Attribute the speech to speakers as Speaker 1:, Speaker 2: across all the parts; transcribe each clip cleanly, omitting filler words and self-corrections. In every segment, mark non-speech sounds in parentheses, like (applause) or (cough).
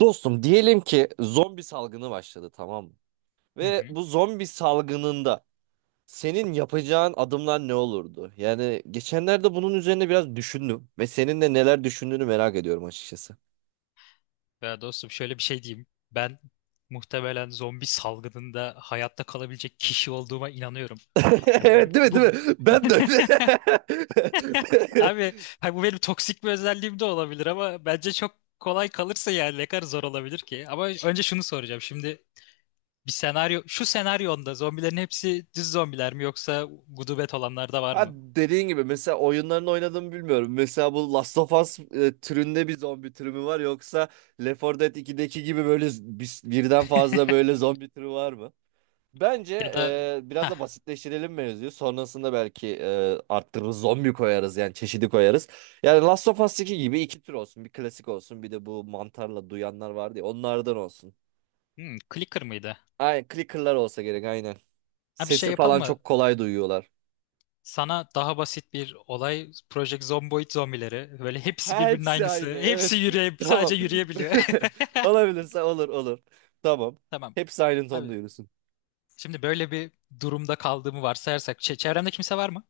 Speaker 1: Dostum, diyelim ki zombi salgını başladı, tamam mı?
Speaker 2: Hı hı.
Speaker 1: Ve bu zombi salgınında senin yapacağın adımlar ne olurdu? Yani geçenlerde bunun üzerine biraz düşündüm ve senin de neler düşündüğünü merak ediyorum açıkçası.
Speaker 2: Ya dostum şöyle bir şey diyeyim. Ben muhtemelen zombi salgınında hayatta kalabilecek kişi olduğuma inanıyorum.
Speaker 1: (laughs)
Speaker 2: Ya bu benim
Speaker 1: Evet, değil mi? Değil mi
Speaker 2: bu
Speaker 1: Ben de öyle. (laughs)
Speaker 2: abi ha bu benim toksik bir özelliğim de olabilir ama bence çok kolay kalırsa, yani ne kadar zor olabilir ki? Ama önce şunu soracağım. Şimdi bir senaryo şu senaryonda zombilerin hepsi düz zombiler mi, yoksa gudubet olanlar da var
Speaker 1: Ha,
Speaker 2: mı?
Speaker 1: dediğin gibi mesela oyunlarını oynadığımı bilmiyorum. Mesela bu Last of Us türünde bir zombi türü mü var, yoksa Left 4 Dead 2'deki gibi böyle birden fazla böyle zombi türü var mı? Bence
Speaker 2: Ya da
Speaker 1: biraz
Speaker 2: ha
Speaker 1: da basitleştirelim mevzuyu. Sonrasında belki arttırırız, zombi koyarız, yani çeşidi koyarız. Yani Last of Us 2 gibi iki tür olsun. Bir klasik olsun, bir de bu mantarla duyanlar vardı ya, onlardan olsun.
Speaker 2: Hmm, clicker mıydı?
Speaker 1: Aynen, clicker'lar olsa gerek, aynen.
Speaker 2: Ha, bir şey
Speaker 1: Sesi
Speaker 2: yapalım
Speaker 1: falan
Speaker 2: mı?
Speaker 1: çok kolay duyuyorlar.
Speaker 2: Sana daha basit bir olay: Project Zomboid zombileri. Böyle hepsi
Speaker 1: Ha,
Speaker 2: birbirinin
Speaker 1: hepsi
Speaker 2: aynısı.
Speaker 1: aynı,
Speaker 2: Hepsi
Speaker 1: evet. (laughs) Tamam.
Speaker 2: sadece yürüyebiliyor.
Speaker 1: (laughs)
Speaker 2: (laughs)
Speaker 1: Olabilirse olur olur. Tamam.
Speaker 2: Tamam.
Speaker 1: Hepsi aynı
Speaker 2: Abi
Speaker 1: tonda yürüsün.
Speaker 2: şimdi böyle bir durumda kaldığımı varsayarsak, çevremde kimse var mı?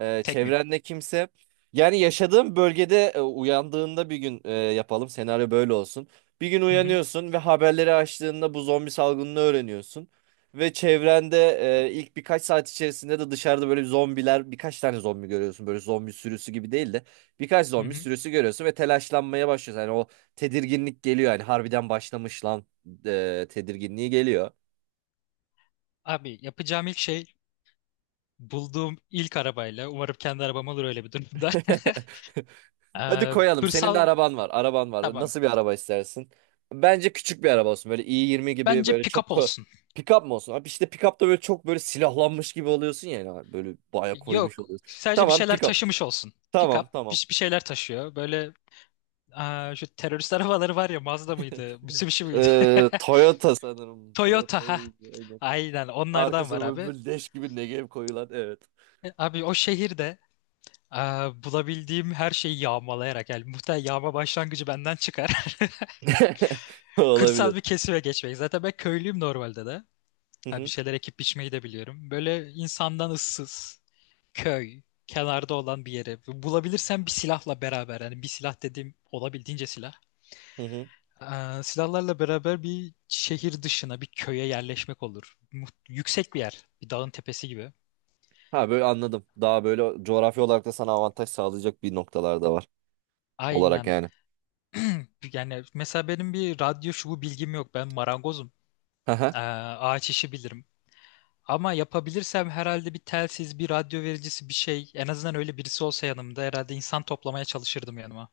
Speaker 2: Tek miyim?
Speaker 1: Çevrende kimse. Yani yaşadığın bölgede uyandığında bir gün yapalım. Senaryo böyle olsun. Bir gün
Speaker 2: Hı hı.
Speaker 1: uyanıyorsun ve haberleri açtığında bu zombi salgınını öğreniyorsun. Ve çevrende ilk birkaç saat içerisinde de dışarıda böyle zombiler, birkaç tane zombi görüyorsun. Böyle zombi sürüsü gibi değil de birkaç
Speaker 2: Hı
Speaker 1: zombi
Speaker 2: hı.
Speaker 1: sürüsü görüyorsun ve telaşlanmaya başlıyorsun. Yani o tedirginlik geliyor, yani harbiden başlamış lan tedirginliği geliyor.
Speaker 2: Abi yapacağım ilk şey, bulduğum ilk arabayla, umarım kendi arabam olur öyle bir durumda. (laughs)
Speaker 1: (laughs) Hadi koyalım. Senin de
Speaker 2: Hırsal
Speaker 1: araban var. Araban var.
Speaker 2: tamam.
Speaker 1: Nasıl bir araba istersin? Bence küçük bir araba olsun. Böyle i20 gibi
Speaker 2: Bence
Speaker 1: böyle çok
Speaker 2: pick-up olsun.
Speaker 1: pick-up mı olsun? Abi işte pick-up'ta böyle çok böyle silahlanmış gibi oluyorsun ya. Yani. Böyle baya koymuş
Speaker 2: Yok.
Speaker 1: oluyorsun.
Speaker 2: Sadece bir
Speaker 1: Tamam,
Speaker 2: şeyler
Speaker 1: pick-up.
Speaker 2: taşımış olsun. Pick-up
Speaker 1: Tamam, tamam.
Speaker 2: bir şeyler taşıyor. Böyle, aa, şu terörist arabaları var ya, Mazda mıydı, Mitsubishi miydi?
Speaker 1: Toyota
Speaker 2: (laughs)
Speaker 1: sanırım. Toyota,
Speaker 2: Toyota ha.
Speaker 1: aynen.
Speaker 2: Aynen onlardan var
Speaker 1: Arkasına böyle,
Speaker 2: abi.
Speaker 1: böyle leş gibi Negev koyulan. Evet.
Speaker 2: Abi o şehirde, aa, bulabildiğim her şeyi yağmalayarak, yani muhtemelen yağma başlangıcı benden çıkar. (laughs)
Speaker 1: (laughs) Olabilir.
Speaker 2: Kırsal bir kesime geçmek. Zaten ben köylüyüm normalde de.
Speaker 1: Hı
Speaker 2: Ha, bir
Speaker 1: hı,
Speaker 2: şeyler ekip biçmeyi de biliyorum. Böyle insandan ıssız, köy, kenarda olan bir yere. Bulabilirsem bir silahla beraber. Yani bir silah dediğim olabildiğince silah.
Speaker 1: hı hı.
Speaker 2: Silahlarla beraber bir şehir dışına, bir köye yerleşmek olur. Yüksek bir yer, bir dağın tepesi gibi.
Speaker 1: Ha, böyle anladım. Daha böyle coğrafi olarak da sana avantaj sağlayacak bir noktalar da var. Olarak
Speaker 2: Aynen.
Speaker 1: yani.
Speaker 2: (clears throat) Yani mesela benim bir radyo şubu bilgim yok. Ben marangozum.
Speaker 1: (laughs)
Speaker 2: Ağaç işi bilirim. Ama yapabilirsem herhalde bir telsiz, bir radyo vericisi bir şey. En azından öyle birisi olsa yanımda, herhalde insan toplamaya çalışırdım yanıma.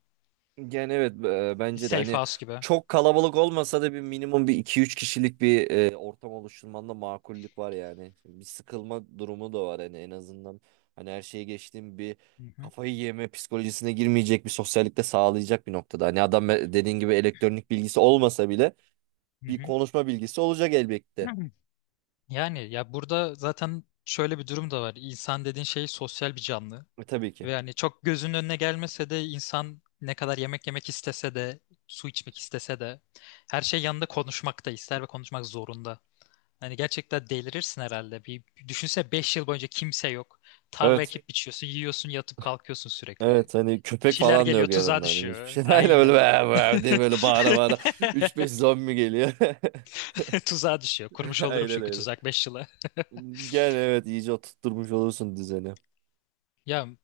Speaker 1: Yani evet,
Speaker 2: Bir
Speaker 1: bence de
Speaker 2: safe
Speaker 1: hani
Speaker 2: house gibi.
Speaker 1: çok kalabalık olmasa da bir minimum bir iki üç kişilik bir ortam oluşturmanda makullük var yani. Bir sıkılma durumu da var, hani en azından hani her şeye geçtiğim bir
Speaker 2: Hı hı.
Speaker 1: kafayı yeme psikolojisine girmeyecek bir sosyallik de sağlayacak bir noktada. Hani adam dediğin gibi elektronik bilgisi olmasa bile bir
Speaker 2: Hı
Speaker 1: konuşma bilgisi olacak elbette.
Speaker 2: hı. Yani ya burada zaten şöyle bir durum da var. İnsan dediğin şey sosyal bir canlı.
Speaker 1: Tabii ki.
Speaker 2: Ve yani çok gözünün önüne gelmese de, insan ne kadar yemek yemek istese de, su içmek istese de, her şey yanında konuşmak da ister ve konuşmak zorunda. Hani gerçekten delirirsin herhalde. Bir düşünse 5 yıl boyunca kimse yok. Tarla
Speaker 1: Evet.
Speaker 2: ekip biçiyorsun, yiyorsun, yatıp kalkıyorsun sürekli.
Speaker 1: Evet, hani
Speaker 2: Bir
Speaker 1: köpek
Speaker 2: şeyler
Speaker 1: falan da
Speaker 2: geliyor,
Speaker 1: yok
Speaker 2: tuzağa
Speaker 1: yanında, hani hiçbir
Speaker 2: düşüyor.
Speaker 1: şey. (laughs) Aynen öyle,
Speaker 2: Aynen.
Speaker 1: "Vah, vah" diye böyle bağıra
Speaker 2: (laughs)
Speaker 1: bağıra 3-5 zombi geliyor.
Speaker 2: Tuzağa düşüyor. Kurmuş
Speaker 1: (laughs)
Speaker 2: olurum
Speaker 1: Aynen
Speaker 2: çünkü
Speaker 1: öyle.
Speaker 2: tuzak 5 yıla.
Speaker 1: Gel, evet, iyice oturtmuş olursun düzeni.
Speaker 2: Ya mu-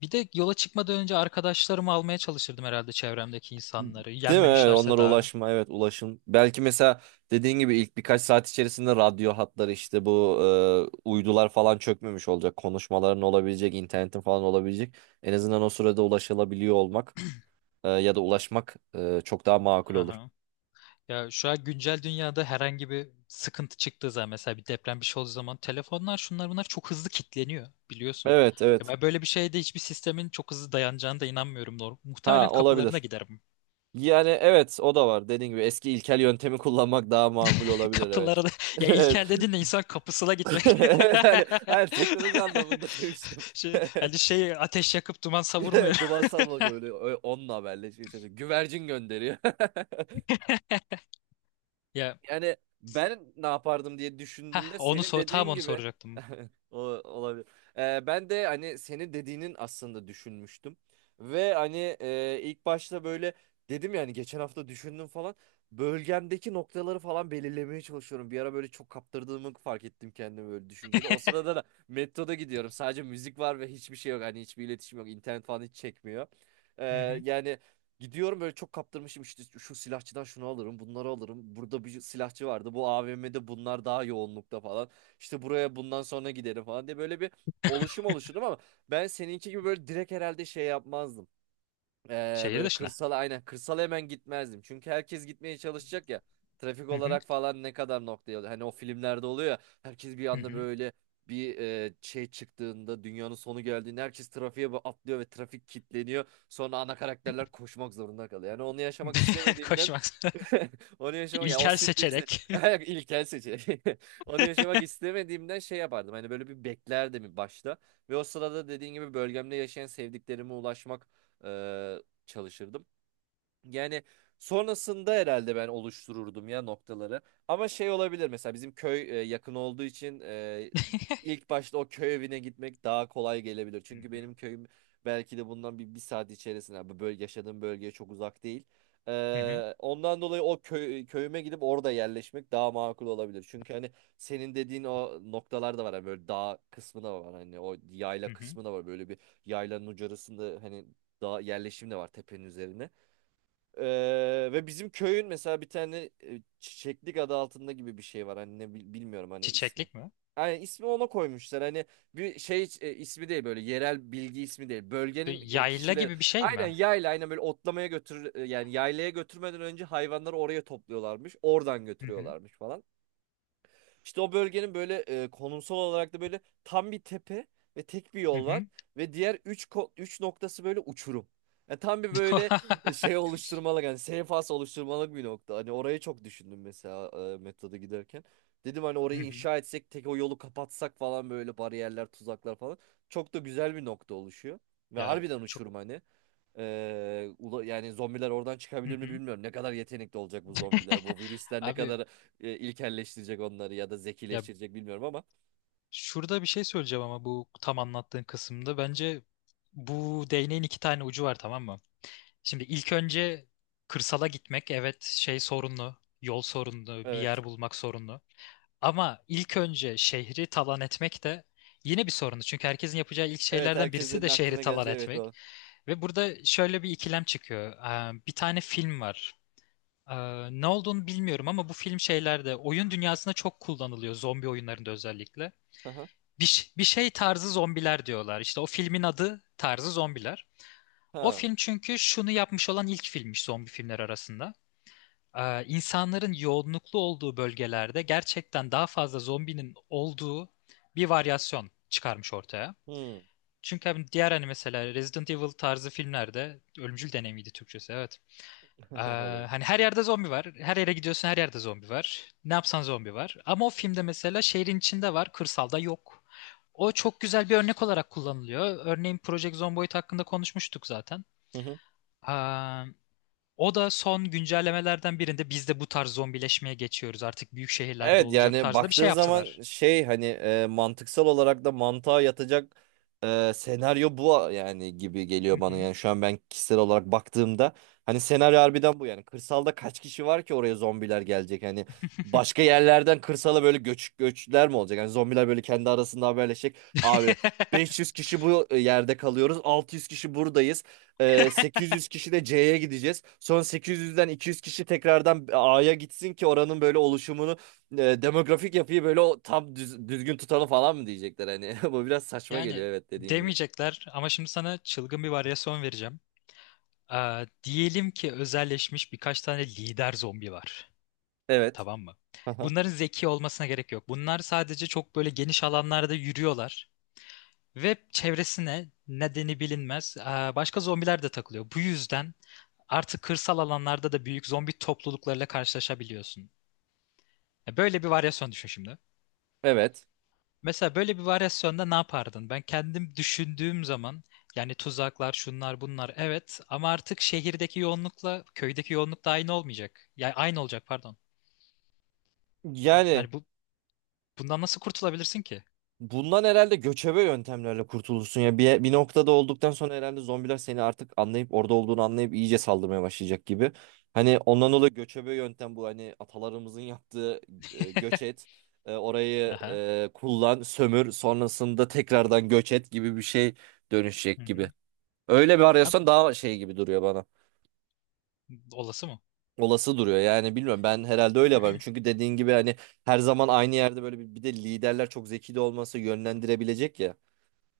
Speaker 2: bir de yola çıkmadan önce arkadaşlarımı almaya çalışırdım herhalde, çevremdeki insanları.
Speaker 1: Değil mi? Evet,
Speaker 2: Yenmemişlerse
Speaker 1: onlara
Speaker 2: daha.
Speaker 1: ulaşma, evet, ulaşım. Belki mesela dediğin gibi ilk birkaç saat içerisinde radyo hatları, işte bu uydular falan çökmemiş olacak. Konuşmaların olabilecek, internetin falan olabilecek. En azından o sürede ulaşılabiliyor olmak ya da ulaşmak çok daha makul
Speaker 2: Hı
Speaker 1: olur.
Speaker 2: hı. Ya şu an güncel dünyada herhangi bir sıkıntı çıktığı zaman, mesela bir deprem bir şey olduğu zaman, telefonlar şunlar bunlar çok hızlı kilitleniyor biliyorsun.
Speaker 1: Evet,
Speaker 2: Ya
Speaker 1: evet.
Speaker 2: ben böyle bir şeyde hiçbir sistemin çok hızlı dayanacağına da inanmıyorum. Muhtemelen
Speaker 1: Ha,
Speaker 2: kapılarına
Speaker 1: olabilir.
Speaker 2: giderim.
Speaker 1: Yani evet, o da var. Dediğin gibi eski ilkel yöntemi kullanmak daha makul
Speaker 2: (laughs)
Speaker 1: olabilir, evet.
Speaker 2: Kapılarına,
Speaker 1: (laughs)
Speaker 2: ya İlker
Speaker 1: Evet.
Speaker 2: dediğin de insan kapısına
Speaker 1: (laughs)
Speaker 2: gitmek.
Speaker 1: Evet, hani hayır, teknoloji
Speaker 2: (laughs)
Speaker 1: anlamında demiştim.
Speaker 2: Şey, hani şey ateş yakıp duman savurmuyor.
Speaker 1: (laughs) Duman
Speaker 2: (laughs)
Speaker 1: salmaca, öyle, öyle onunla haberleşiyor çocuk. Güvercin gönderiyor. (laughs)
Speaker 2: Ya
Speaker 1: Yani ben ne yapardım diye
Speaker 2: heh,
Speaker 1: düşündüğümde
Speaker 2: onu
Speaker 1: senin
Speaker 2: sor, tam
Speaker 1: dediğin
Speaker 2: onu
Speaker 1: gibi
Speaker 2: soracaktım.
Speaker 1: (laughs) o olabilir. Ben de hani senin dediğinin aslında düşünmüştüm. Ve hani ilk başta böyle dedim, yani geçen hafta düşündüm falan. Bölgemdeki noktaları falan belirlemeye çalışıyorum. Bir ara böyle çok kaptırdığımı fark ettim kendimi böyle düşüncede. O sırada da metroda gidiyorum. Sadece müzik var ve hiçbir şey yok. Hani hiçbir iletişim yok. İnternet falan hiç çekmiyor. Ee,
Speaker 2: Hı hı.
Speaker 1: yani gidiyorum böyle, çok kaptırmışım, işte şu silahçıdan şunu alırım, bunları alırım. Burada bir silahçı vardı. Bu AVM'de bunlar daha yoğunlukta falan. İşte buraya bundan sonra giderim falan diye böyle bir oluşum oluşturdum, ama ben seninki gibi böyle direkt herhalde şey yapmazdım.
Speaker 2: Şehir
Speaker 1: Böyle
Speaker 2: dışına.
Speaker 1: kırsala, aynen kırsala hemen gitmezdim. Çünkü herkes gitmeye çalışacak ya. Trafik
Speaker 2: Hı hı.
Speaker 1: olarak falan ne kadar noktaya oluyor. Hani o filmlerde oluyor ya, herkes bir
Speaker 2: Hı
Speaker 1: anda
Speaker 2: hı.
Speaker 1: böyle bir şey çıktığında, dünyanın sonu geldiğinde herkes trafiğe atlıyor ve trafik kilitleniyor. Sonra ana karakterler koşmak zorunda kalıyor. Yani onu yaşamak
Speaker 2: (laughs)
Speaker 1: istemediğimden
Speaker 2: Koşmak. (laughs)
Speaker 1: (laughs) onu yaşamak, ya, o
Speaker 2: İlkel
Speaker 1: stresi,
Speaker 2: seçerek.
Speaker 1: (laughs) ilkel seçenek. (laughs) Onu yaşamak istemediğimden şey yapardım. Hani böyle bir beklerdim başta ve o sırada dediğin gibi bölgemde yaşayan sevdiklerime ulaşmak çalışırdım. Yani sonrasında herhalde ben oluştururdum ya noktaları. Ama şey olabilir, mesela bizim köy yakın olduğu için ilk başta o köy evine gitmek daha kolay gelebilir. Çünkü benim köyüm belki de bundan bir saat içerisinde, bu bölge, yaşadığım bölgeye çok uzak değil.
Speaker 2: Hı hı.
Speaker 1: Ondan dolayı o köyüme gidip orada yerleşmek daha makul olabilir. Çünkü hani senin dediğin o noktalar da var. Hani böyle dağ kısmı da var. Hani o yayla
Speaker 2: Hı hı.
Speaker 1: kısmı da var. Böyle bir yaylanın ucurasında, hani dağ yerleşim de var tepenin üzerine. Ve bizim köyün mesela bir tane Çiçeklik adı altında gibi bir şey var. Hani bilmiyorum hani ismi.
Speaker 2: Çiçeklik mi?
Speaker 1: Yani ismi ona koymuşlar. Hani bir şey ismi değil, böyle yerel bilgi ismi değil.
Speaker 2: Bir
Speaker 1: Bölgenin
Speaker 2: yayla
Speaker 1: kişileri
Speaker 2: gibi bir şey
Speaker 1: aynen
Speaker 2: mi?
Speaker 1: yayla, aynen böyle otlamaya yani yaylaya götürmeden önce hayvanları oraya topluyorlarmış. Oradan
Speaker 2: Hı hı.
Speaker 1: götürüyorlarmış falan. İşte o bölgenin böyle konumsal olarak da böyle tam bir tepe ve tek bir
Speaker 2: Hı
Speaker 1: yol var
Speaker 2: hı.
Speaker 1: ve diğer üç noktası böyle uçurum. Yani tam bir böyle
Speaker 2: (laughs)
Speaker 1: şey oluşturmalık, yani seyfas oluşturmalık bir nokta. Hani orayı çok düşündüm mesela metroda giderken. Dedim hani
Speaker 2: Hı
Speaker 1: orayı
Speaker 2: hı.
Speaker 1: inşa etsek, tek o yolu kapatsak falan, böyle bariyerler, tuzaklar falan. Çok da güzel bir nokta oluşuyor. Ve
Speaker 2: Ya
Speaker 1: harbiden
Speaker 2: çok.
Speaker 1: uçurum hani. Yani zombiler oradan
Speaker 2: Hı
Speaker 1: çıkabilir mi
Speaker 2: hı.
Speaker 1: bilmiyorum. Ne kadar yetenekli olacak bu zombiler.
Speaker 2: (laughs)
Speaker 1: Bu virüsler ne kadar
Speaker 2: Abi
Speaker 1: ilkelleştirecek onları ya da
Speaker 2: ya,
Speaker 1: zekileştirecek bilmiyorum ama.
Speaker 2: şurada bir şey söyleyeceğim ama, bu tam anlattığın kısımda bence bu değneğin iki tane ucu var, tamam mı? Şimdi ilk önce kırsala gitmek, evet, şey, sorunlu. Yol sorunlu, bir
Speaker 1: Evet.
Speaker 2: yer bulmak sorunlu. Ama ilk önce şehri talan etmek de yine bir sorunu. Çünkü herkesin yapacağı ilk
Speaker 1: Evet,
Speaker 2: şeylerden birisi
Speaker 1: herkesin
Speaker 2: de şehri
Speaker 1: aklına
Speaker 2: talan
Speaker 1: geleceği, evet,
Speaker 2: etmek.
Speaker 1: o.
Speaker 2: Ve burada şöyle bir ikilem çıkıyor. Bir tane film var. Ne olduğunu bilmiyorum ama bu film şeylerde, oyun dünyasında çok kullanılıyor. Zombi oyunlarında özellikle.
Speaker 1: Aha.
Speaker 2: Bir şey tarzı zombiler diyorlar. İşte o filmin adı tarzı zombiler. O
Speaker 1: Ha.
Speaker 2: film çünkü şunu yapmış, olan ilk filmmiş zombi filmler arasında: insanların yoğunluklu olduğu bölgelerde gerçekten daha fazla zombinin olduğu bir varyasyon çıkarmış ortaya.
Speaker 1: Hmm.
Speaker 2: Çünkü hani diğer hani mesela Resident Evil tarzı filmlerde, ölümcül deneyimiydi Türkçesi evet. E,
Speaker 1: (laughs) Olabilir.
Speaker 2: Hani her yerde zombi var. Her yere gidiyorsun her yerde zombi var. Ne yapsan zombi var. Ama o filmde mesela şehrin içinde var, kırsalda yok. O çok güzel bir örnek olarak kullanılıyor. Örneğin Project Zomboid hakkında konuşmuştuk
Speaker 1: (laughs)
Speaker 2: zaten. O da son güncellemelerden birinde, biz de bu tarz zombileşmeye geçiyoruz artık, büyük şehirlerde
Speaker 1: Evet
Speaker 2: olacak
Speaker 1: yani,
Speaker 2: tarzında bir
Speaker 1: baktığın
Speaker 2: şey
Speaker 1: zaman
Speaker 2: yaptılar.
Speaker 1: şey hani mantıksal olarak da mantığa yatacak senaryo bu yani gibi
Speaker 2: Hı
Speaker 1: geliyor bana,
Speaker 2: hı.
Speaker 1: yani şu an ben kişisel olarak baktığımda, hani senaryo harbiden bu. Yani kırsalda kaç kişi var ki oraya zombiler gelecek, hani başka yerlerden kırsala böyle göçler mi olacak, yani zombiler böyle kendi arasında haberleşecek, abi,
Speaker 2: (laughs)
Speaker 1: 500 kişi bu yerde kalıyoruz, 600 kişi buradayız, 800 kişi de C'ye gideceğiz. Sonra 800'den 200 kişi tekrardan A'ya gitsin ki oranın böyle oluşumunu, demografik yapıyı böyle o tam düzgün tutalım falan mı diyecekler hani. (laughs) Bu biraz saçma geliyor,
Speaker 2: Yani
Speaker 1: evet, dediğin gibi.
Speaker 2: demeyecekler, ama şimdi sana çılgın bir varyasyon vereceğim. Diyelim ki özelleşmiş birkaç tane lider zombi var.
Speaker 1: Evet.
Speaker 2: Tamam mı?
Speaker 1: Aha.
Speaker 2: Bunların zeki olmasına gerek yok. Bunlar sadece çok böyle geniş alanlarda yürüyorlar ve çevresine nedeni bilinmez başka zombiler de takılıyor. Bu yüzden artık kırsal alanlarda da büyük zombi topluluklarıyla karşılaşabiliyorsun. Ya böyle bir varyasyon düşün şimdi.
Speaker 1: Evet.
Speaker 2: Mesela böyle bir varyasyonda ne yapardın? Ben kendim düşündüğüm zaman, yani tuzaklar, şunlar, bunlar evet, ama artık şehirdeki yoğunlukla köydeki yoğunluk da aynı olmayacak. Yani aynı olacak, pardon.
Speaker 1: Yani
Speaker 2: Yani bu, bundan nasıl kurtulabilirsin ki?
Speaker 1: bundan herhalde göçebe yöntemlerle kurtulursun ya. Bir noktada olduktan sonra herhalde zombiler seni artık anlayıp orada olduğunu anlayıp iyice saldırmaya başlayacak gibi. Hani ondan dolayı göçebe yöntem bu, hani atalarımızın yaptığı göç
Speaker 2: (laughs)
Speaker 1: et. Orayı
Speaker 2: Aha.
Speaker 1: kullan, sömür, sonrasında tekrardan göç et gibi bir şey dönüşecek
Speaker 2: Hı
Speaker 1: gibi.
Speaker 2: hı.
Speaker 1: Öyle bir
Speaker 2: Ha,
Speaker 1: arıyorsan daha şey gibi duruyor bana.
Speaker 2: olası mı?
Speaker 1: Olası duruyor yani, bilmiyorum, ben herhalde öyle yaparım çünkü dediğin gibi hani her zaman aynı yerde böyle bir de liderler çok zeki de olması yönlendirebilecek ya.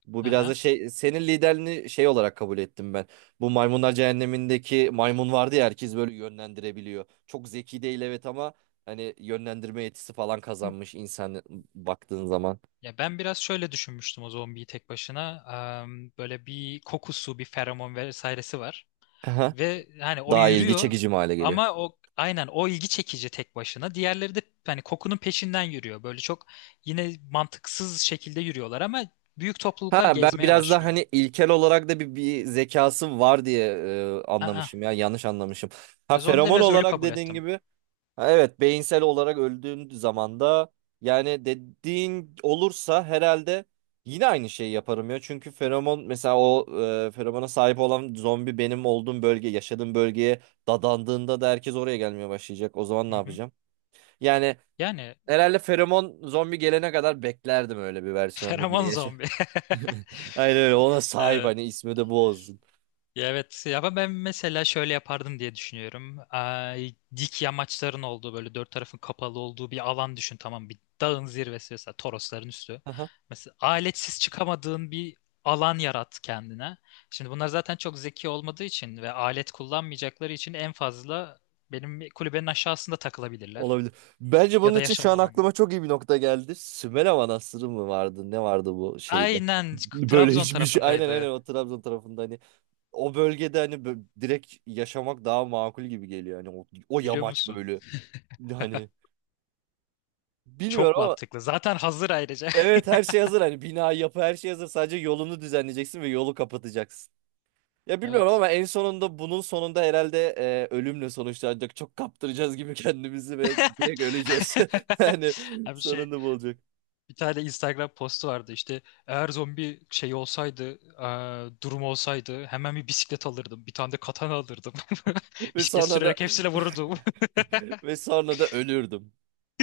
Speaker 1: Bu biraz da
Speaker 2: Aha.
Speaker 1: şey, senin liderliğini şey olarak kabul ettim ben. Bu Maymunlar Cehennemi'ndeki maymun vardı ya, herkes böyle yönlendirebiliyor. Çok zeki değil evet, ama hani yönlendirme yetisi falan
Speaker 2: Hı.
Speaker 1: kazanmış insan baktığın zaman.
Speaker 2: Ya ben biraz şöyle düşünmüştüm o zombiyi, tek başına. Am, böyle bir kokusu, bir feromon vesairesi var.
Speaker 1: Aha.
Speaker 2: Ve hani o
Speaker 1: Daha ilgi
Speaker 2: yürüyor
Speaker 1: çekici mi hale geliyor.
Speaker 2: ama o, aynen, o ilgi çekici tek başına. Diğerleri de hani kokunun peşinden yürüyor. Böyle çok yine mantıksız şekilde yürüyorlar ama büyük
Speaker 1: Ha,
Speaker 2: topluluklar
Speaker 1: ben
Speaker 2: gezmeye
Speaker 1: biraz daha
Speaker 2: başlıyor.
Speaker 1: hani ilkel olarak da bir zekası var diye
Speaker 2: Aa,
Speaker 1: anlamışım, ya yanlış anlamışım. Ha,
Speaker 2: ya zombileri
Speaker 1: feromon
Speaker 2: biraz ölü
Speaker 1: olarak
Speaker 2: kabul
Speaker 1: dediğin
Speaker 2: ettim.
Speaker 1: gibi, ha, evet, beyinsel olarak öldüğün zaman da yani dediğin olursa herhalde yine aynı şeyi yaparım ya. Çünkü feromon mesela o feromona sahip olan zombi benim olduğum yaşadığım bölgeye dadandığında da herkes oraya gelmeye başlayacak. O zaman
Speaker 2: Hı
Speaker 1: ne
Speaker 2: hı.
Speaker 1: yapacağım? Yani
Speaker 2: Yani
Speaker 1: herhalde feromon zombi gelene kadar beklerdim öyle bir
Speaker 2: (laughs)
Speaker 1: versiyonda yine.
Speaker 2: feromon zombi. (laughs)
Speaker 1: (laughs) Aynen öyle, ona sahip,
Speaker 2: Evet.
Speaker 1: hani ismi de bu olsun.
Speaker 2: Ya evet, ama ben mesela şöyle yapardım diye düşünüyorum. Ay, dik yamaçların olduğu, böyle dört tarafın kapalı olduğu bir alan düşün, tamam, bir dağın zirvesi, mesela Torosların üstü.
Speaker 1: Aha,
Speaker 2: Mesela aletsiz çıkamadığın bir alan yarat kendine. Şimdi bunlar zaten çok zeki olmadığı için ve alet kullanmayacakları için en fazla benim kulübenin aşağısında takılabilirler.
Speaker 1: olabilir. Bence bunun
Speaker 2: Ya da
Speaker 1: için şu
Speaker 2: yaşam
Speaker 1: an aklıma
Speaker 2: alanım.
Speaker 1: çok iyi bir nokta geldi. Sümela Manastırı mı vardı? Ne vardı bu şeyde? (laughs)
Speaker 2: Aynen,
Speaker 1: Böyle
Speaker 2: Trabzon
Speaker 1: hiçbir şey. Aynen, aynen,
Speaker 2: tarafındaydı
Speaker 1: o Trabzon tarafında hani o bölgede hani direkt yaşamak daha makul gibi geliyor. Hani o
Speaker 2: biliyor
Speaker 1: yamaç
Speaker 2: musun?
Speaker 1: böyle, hani bilmiyorum
Speaker 2: Çok
Speaker 1: ama
Speaker 2: mantıklı. Zaten hazır ayrıca.
Speaker 1: evet, her şey hazır, hani bina, yapı, her şey hazır, sadece yolunu düzenleyeceksin ve yolu kapatacaksın. Ya
Speaker 2: (laughs)
Speaker 1: bilmiyorum
Speaker 2: Evet.
Speaker 1: ama en sonunda, bunun sonunda herhalde ölümle sonuçlanacak. Çok kaptıracağız gibi (laughs) kendimizi ve direkt öleceğiz. (laughs)
Speaker 2: (laughs)
Speaker 1: Yani
Speaker 2: Abi şey,
Speaker 1: sonunda bu olacak.
Speaker 2: bir tane Instagram postu vardı işte, eğer zombi şey olsaydı, durum olsaydı hemen bir bisiklet alırdım, bir tane de katana alırdım, (laughs)
Speaker 1: Ve
Speaker 2: bisiklet
Speaker 1: sonra da
Speaker 2: sürerek hepsine vururdum
Speaker 1: (laughs) ve sonra da ölürdüm.